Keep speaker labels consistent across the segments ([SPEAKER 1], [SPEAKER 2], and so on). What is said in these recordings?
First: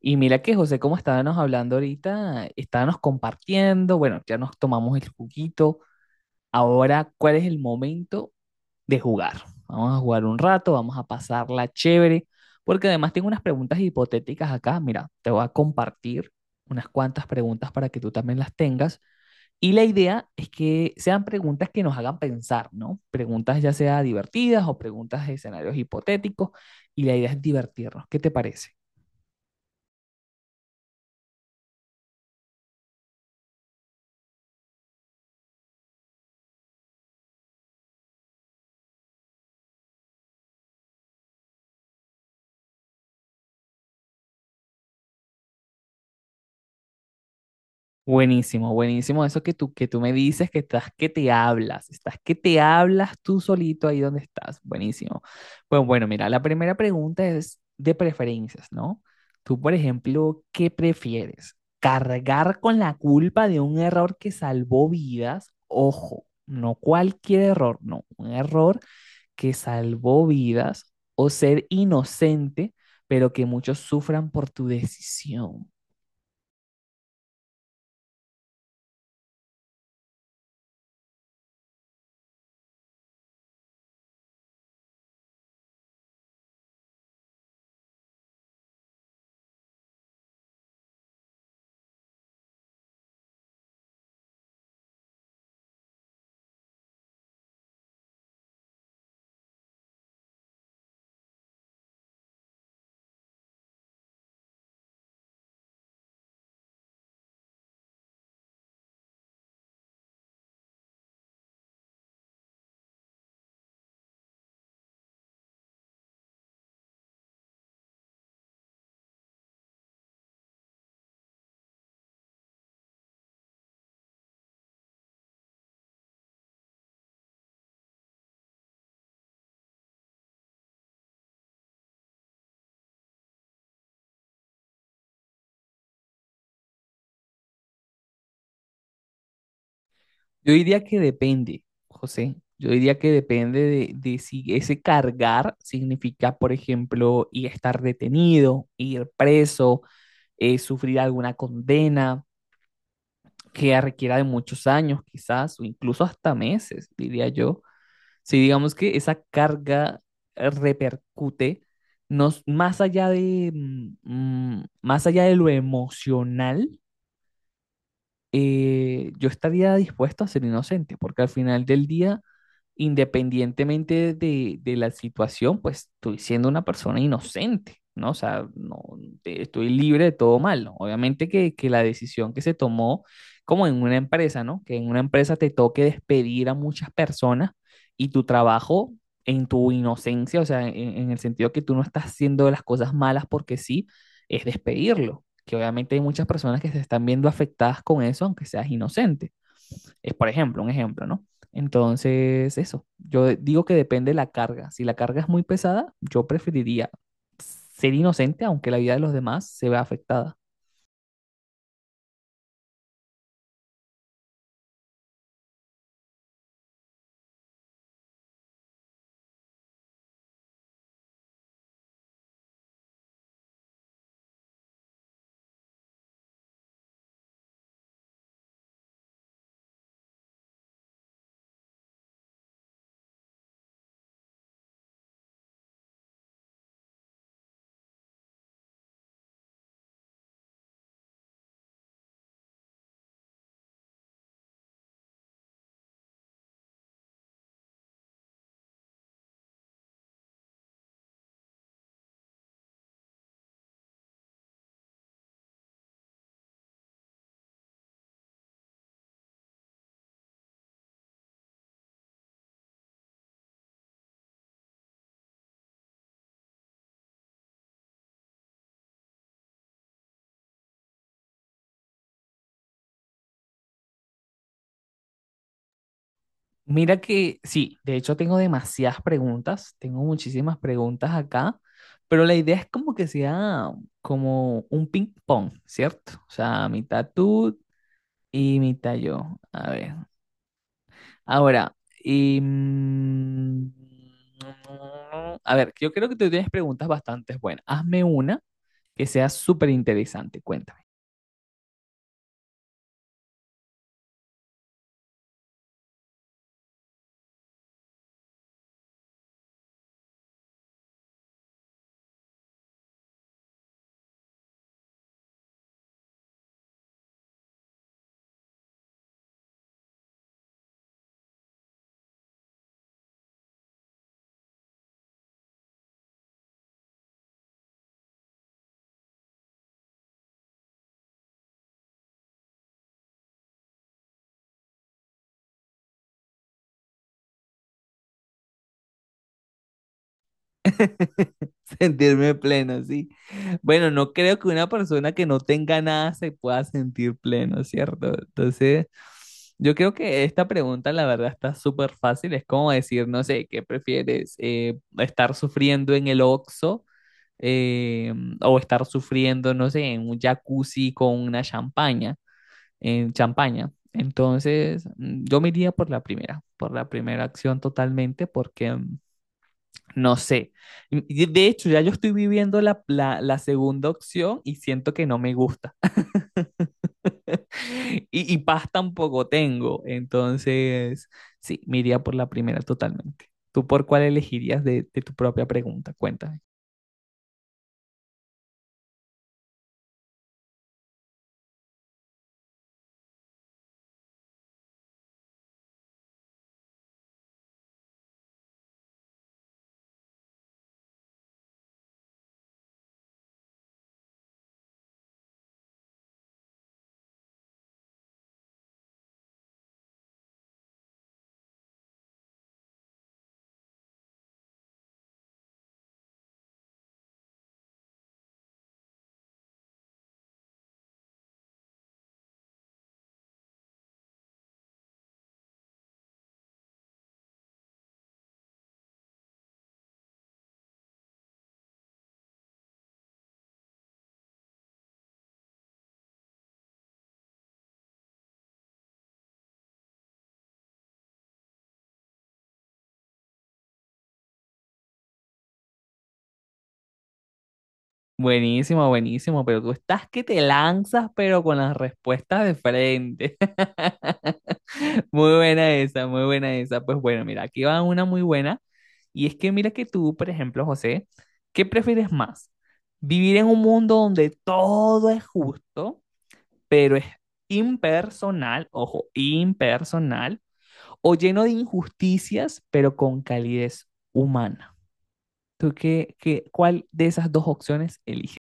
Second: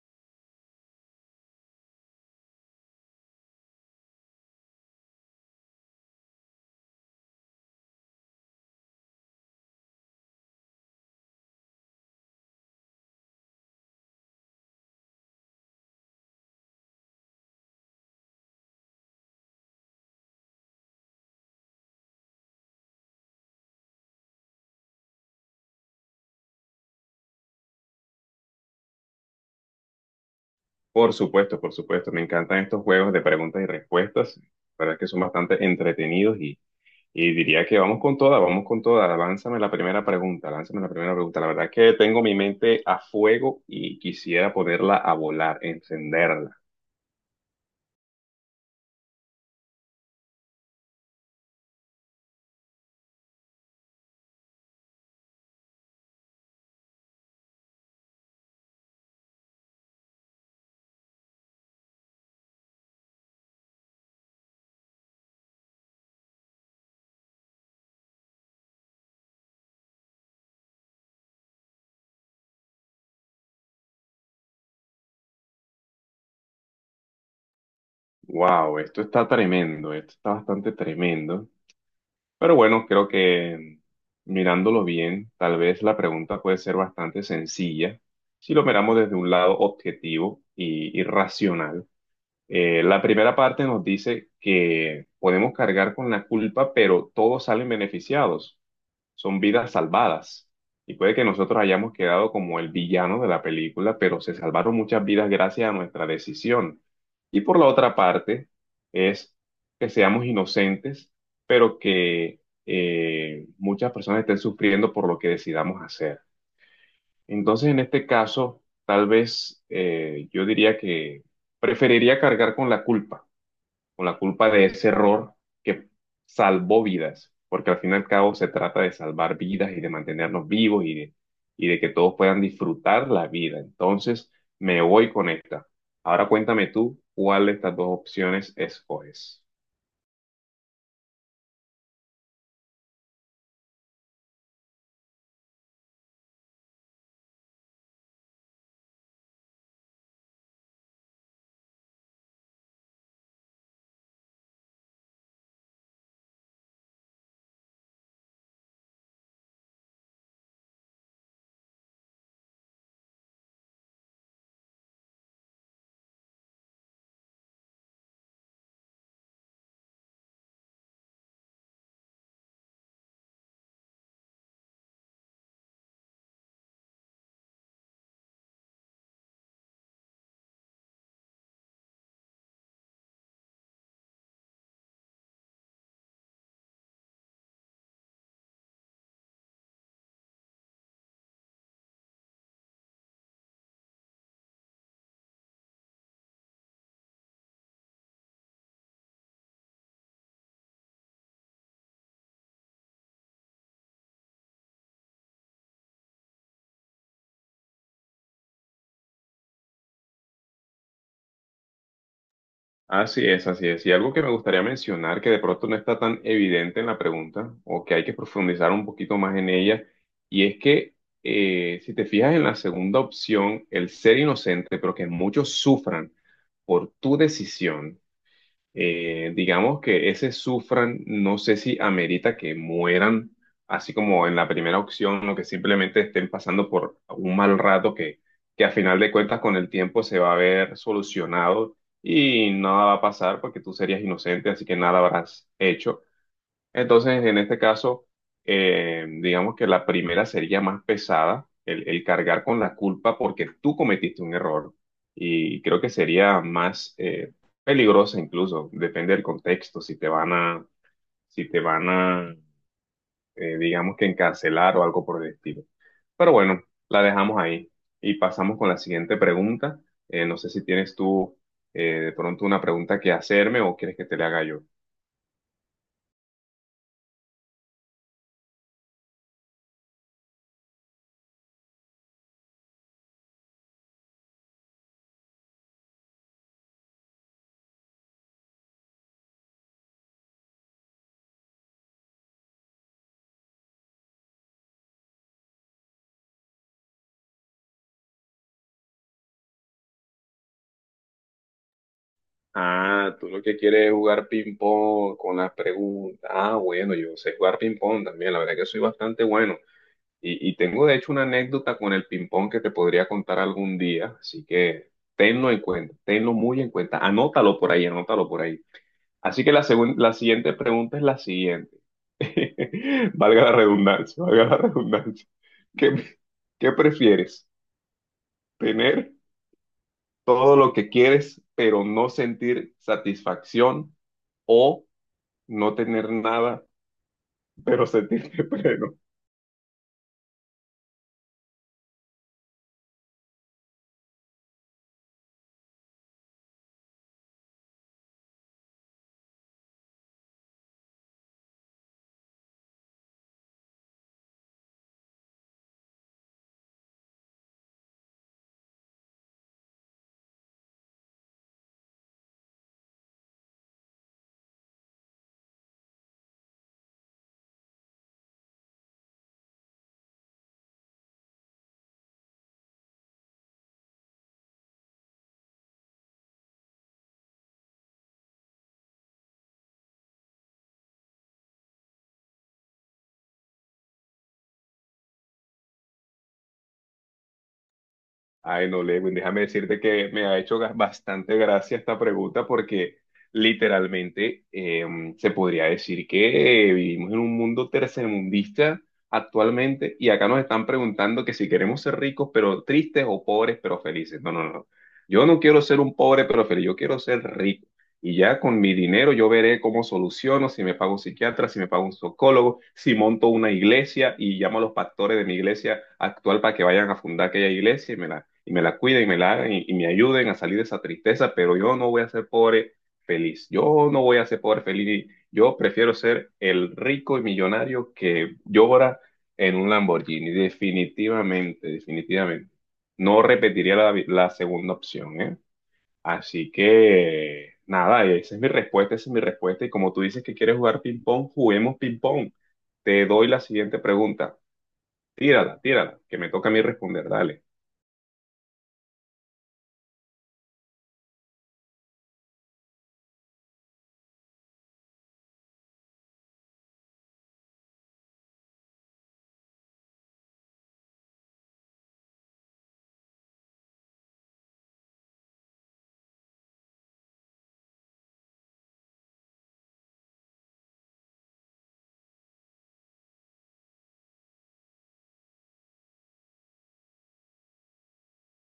[SPEAKER 1] Y mira que José, como estábamos hablando ahorita, estábamos compartiendo, bueno, ya nos tomamos el juguito. Ahora, ¿cuál es el momento de jugar? Vamos a jugar un rato, vamos a pasarla chévere, porque además tengo unas preguntas hipotéticas acá. Mira, te voy a compartir unas cuantas preguntas para que tú también las tengas. Y la idea es que sean preguntas que nos hagan pensar, ¿no? Preguntas ya sea divertidas o preguntas de escenarios hipotéticos, y la idea es divertirnos. ¿Qué te parece?
[SPEAKER 2] Por supuesto, por supuesto. Me encantan estos juegos de preguntas y respuestas. La verdad es que son bastante entretenidos y diría que vamos con toda, vamos con toda. Lánzame la primera pregunta, lánzame la primera pregunta. La verdad es que tengo mi mente a fuego y quisiera ponerla a volar, encenderla.
[SPEAKER 1] Buenísimo, buenísimo. Eso que tú me dices, que estás que te hablas, estás que te hablas tú solito ahí donde estás. Buenísimo. Pues bueno, mira, la primera pregunta es de preferencias, ¿no? Tú, por ejemplo, ¿qué prefieres? ¿Cargar con la culpa de un error que salvó vidas? Ojo, no cualquier error, no, un error que salvó vidas o ser inocente, pero que muchos sufran por tu decisión.
[SPEAKER 2] Wow, esto está tremendo, esto está bastante tremendo. Pero bueno, creo que mirándolo bien, tal vez la pregunta puede ser bastante sencilla si lo miramos desde un lado objetivo y, irracional. La primera parte nos dice que podemos cargar con la culpa, pero todos salen beneficiados. Son vidas salvadas. Y puede que nosotros hayamos quedado como el villano de la película, pero se salvaron muchas vidas gracias a nuestra decisión. Y por la otra parte, es que seamos inocentes, pero que muchas personas estén sufriendo por lo que decidamos hacer. Entonces, en este caso, tal vez yo diría que preferiría cargar con la culpa o la culpa de ese error que salvó vidas, porque al fin y al cabo se trata de salvar vidas y de mantenernos vivos y de que todos puedan disfrutar la vida. Entonces, me voy con esta. Ahora cuéntame tú cuál de estas dos opciones escoges.
[SPEAKER 1] Yo diría que depende, José. Yo diría que depende de si ese cargar significa, por ejemplo, ir a estar detenido, ir preso, sufrir alguna condena que requiera de muchos años, quizás, o incluso hasta meses, diría yo. Si digamos que esa carga repercute nos, más allá de, más allá de lo emocional, yo estaría dispuesto a ser inocente, porque al final del día independientemente de la situación, pues estoy siendo una persona inocente, ¿no? O sea, no, estoy libre de todo mal, ¿no? Obviamente que la decisión que se tomó, como en una empresa, ¿no? Que en una empresa te toque despedir a muchas personas y tu trabajo en tu inocencia, o sea, en el sentido que tú no estás haciendo las cosas malas porque sí, es despedirlo, que obviamente hay muchas personas que se están viendo afectadas con eso, aunque seas inocente. Es por ejemplo, un ejemplo, ¿no? Entonces, eso, yo digo que depende de la carga. Si la carga es muy pesada, yo preferiría ser inocente aunque la vida de los demás se vea afectada.
[SPEAKER 2] Así es, así es. Y algo que me gustaría mencionar, que de pronto no está tan evidente en la pregunta, o que hay que profundizar un poquito más en ella, y es que si te fijas en la segunda opción, el ser inocente, pero que muchos sufran por tu decisión, digamos que ese sufran, no sé si amerita que mueran, así como en la primera opción, o que simplemente estén pasando por un mal rato que a final de cuentas con el tiempo se va a ver solucionado y nada va a pasar porque tú serías inocente, así que nada habrás hecho. Entonces, en este caso, digamos que la primera sería más pesada, el cargar con la culpa porque tú cometiste un error y creo que sería más peligrosa incluso, depende del contexto, si te van a, digamos que encarcelar o algo por el estilo. Pero bueno, la dejamos ahí y pasamos con la siguiente pregunta. No sé si tienes tú de pronto una pregunta que hacerme o quieres que te la haga yo.
[SPEAKER 1] Mira que sí, de hecho tengo demasiadas preguntas, tengo muchísimas preguntas acá, pero la idea es como que sea como un ping pong, ¿cierto? O sea, mitad tú y mitad yo. A ver, ahora, y, mm, a ver, yo creo que tú tienes preguntas bastante buenas. Hazme una que sea súper interesante, cuéntame.
[SPEAKER 2] Ah, tú lo que quieres es jugar ping-pong con las preguntas. Ah, bueno, yo sé jugar ping-pong también, la verdad que soy bastante bueno. Y tengo de hecho una anécdota con el ping-pong que te podría contar algún día, así que tenlo en cuenta, tenlo muy en cuenta. Anótalo por ahí, anótalo por ahí. Así que la siguiente pregunta es la siguiente. Valga la redundancia, valga la redundancia. ¿Qué, ¿qué prefieres? ¿Tener todo lo que quieres, pero no sentir satisfacción o no tener nada, pero sentirte pleno?
[SPEAKER 1] Sentirme pleno, sí. Bueno, no creo que una persona que no tenga nada se pueda sentir pleno, ¿cierto? Entonces, yo creo que esta pregunta, la verdad, está súper fácil. Es como decir, no sé, ¿qué prefieres? ¿estar sufriendo en el Oxxo eh, o estar sufriendo, no sé, en un jacuzzi con una champaña, en champaña? Entonces, yo me iría por la primera acción totalmente, porque no sé. De hecho, ya yo estoy viviendo la segunda opción y siento que no me gusta. Y, y paz tampoco tengo. Entonces, sí, me iría por la primera totalmente. ¿Tú por cuál elegirías de tu propia pregunta? Cuéntame.
[SPEAKER 2] Ay, no, Lewin, déjame decirte que me ha hecho bastante gracia esta pregunta porque literalmente se podría decir que vivimos en un mundo tercermundista actualmente y acá nos están preguntando que si queremos ser ricos pero tristes o pobres pero felices. No, no, no. Yo no quiero ser un pobre pero feliz, yo quiero ser rico. Y ya con mi dinero yo veré cómo soluciono, si me pago un psiquiatra, si me pago un psicólogo, si monto una iglesia y llamo a los pastores de mi iglesia actual para que vayan a fundar aquella iglesia y y me la cuiden y me la hagan y me ayuden a salir de esa tristeza, pero yo no voy a ser pobre feliz. Yo no voy a ser pobre feliz. Yo prefiero ser el rico y millonario que llora en un Lamborghini. Definitivamente, definitivamente. No repetiría la segunda opción, ¿eh? Así que nada, y esa es mi respuesta, esa es mi respuesta. Y como tú dices que quieres jugar ping-pong, juguemos ping-pong. Te doy la siguiente pregunta. Tírala, tírala, que me toca a mí responder. Dale.
[SPEAKER 1] Buenísimo, buenísimo, pero tú estás que te lanzas, pero con las respuestas de frente. Muy buena esa, muy buena esa. Pues bueno, mira, aquí va una muy buena. Y es que mira que tú, por ejemplo, José, ¿qué prefieres más? ¿Vivir en un mundo donde todo es justo, pero es impersonal, ojo, impersonal, o lleno de injusticias, pero con calidez humana? ¿ cuál de esas dos opciones eliges?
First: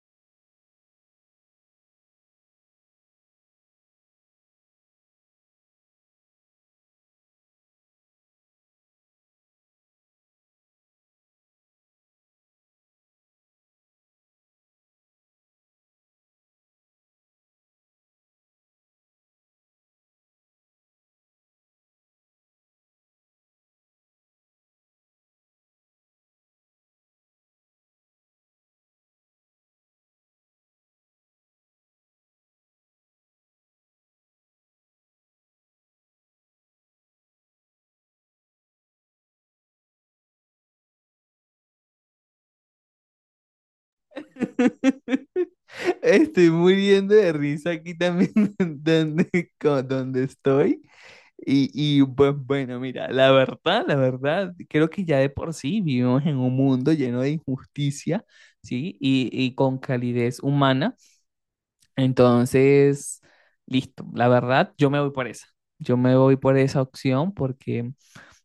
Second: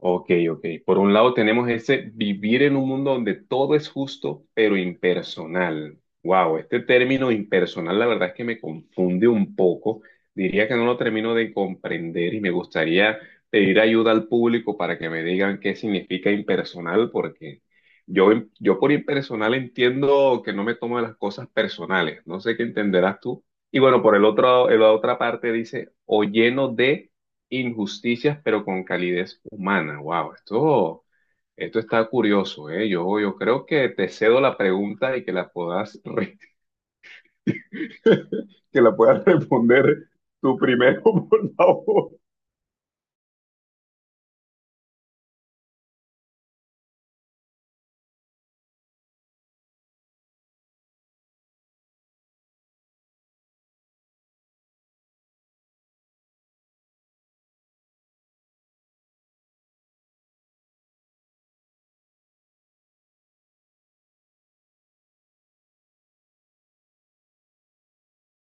[SPEAKER 2] Ok, ok. Por un lado tenemos ese vivir en un mundo donde todo es justo, pero impersonal. Wow, este término impersonal la verdad es que me confunde un poco. Diría que no lo termino de comprender y me gustaría pedir ayuda al público para que me digan qué significa impersonal, porque yo, yo por impersonal entiendo que no me tomo las cosas personales. No sé qué entenderás tú. Y bueno, por el otro, la otra parte dice, o lleno de injusticias, pero con calidez humana. Wow, esto está curioso, ¿eh? Yo creo que te cedo la pregunta y que la puedas, que la puedas responder tú primero, por favor.
[SPEAKER 1] Estoy muriendo de risa aquí también donde, donde estoy. Y, y pues bueno, mira, la verdad, creo que ya de por sí vivimos en un mundo lleno de injusticia, ¿sí? Y con calidez humana. Entonces, listo, la verdad, yo me voy por esa. Yo me voy por esa opción porque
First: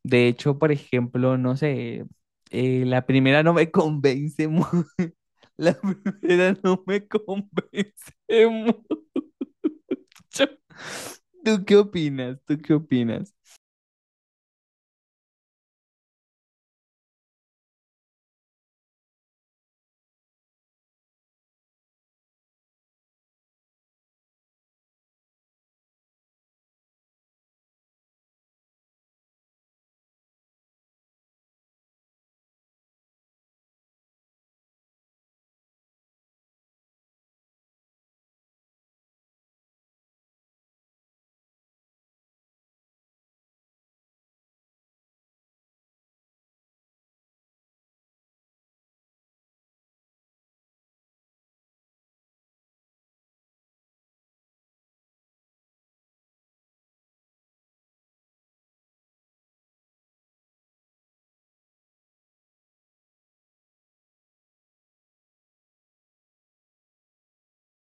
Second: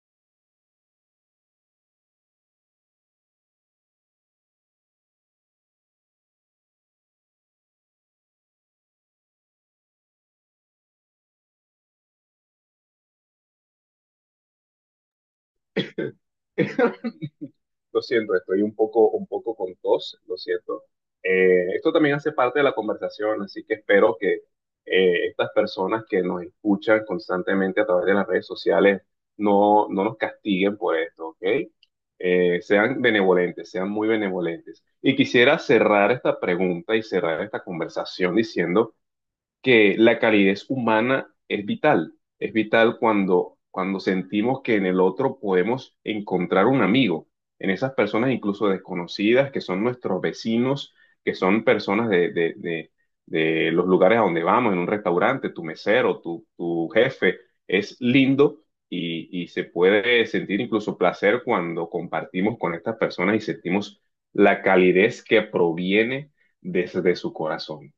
[SPEAKER 1] de hecho, por ejemplo, no sé, la primera no me convence mucho. La primera no me convence mucho. ¿Tú qué opinas? ¿Tú qué opinas?
[SPEAKER 2] Lo siento, estoy un poco con tos, lo siento. Esto también hace parte de la conversación, así que espero que estas personas que nos escuchan constantemente a través de las redes sociales no nos castiguen por esto, ¿ok? Sean benevolentes, sean muy benevolentes. Y quisiera cerrar esta pregunta y cerrar esta conversación diciendo que la calidez humana es vital. Es vital cuando, cuando sentimos que en el otro podemos encontrar un amigo, en esas personas incluso desconocidas, que son nuestros vecinos, que son personas de los lugares a donde vamos, en un restaurante, tu mesero, tu jefe, es lindo. Y se puede sentir incluso placer cuando compartimos con estas personas y sentimos la calidez que proviene desde su corazón.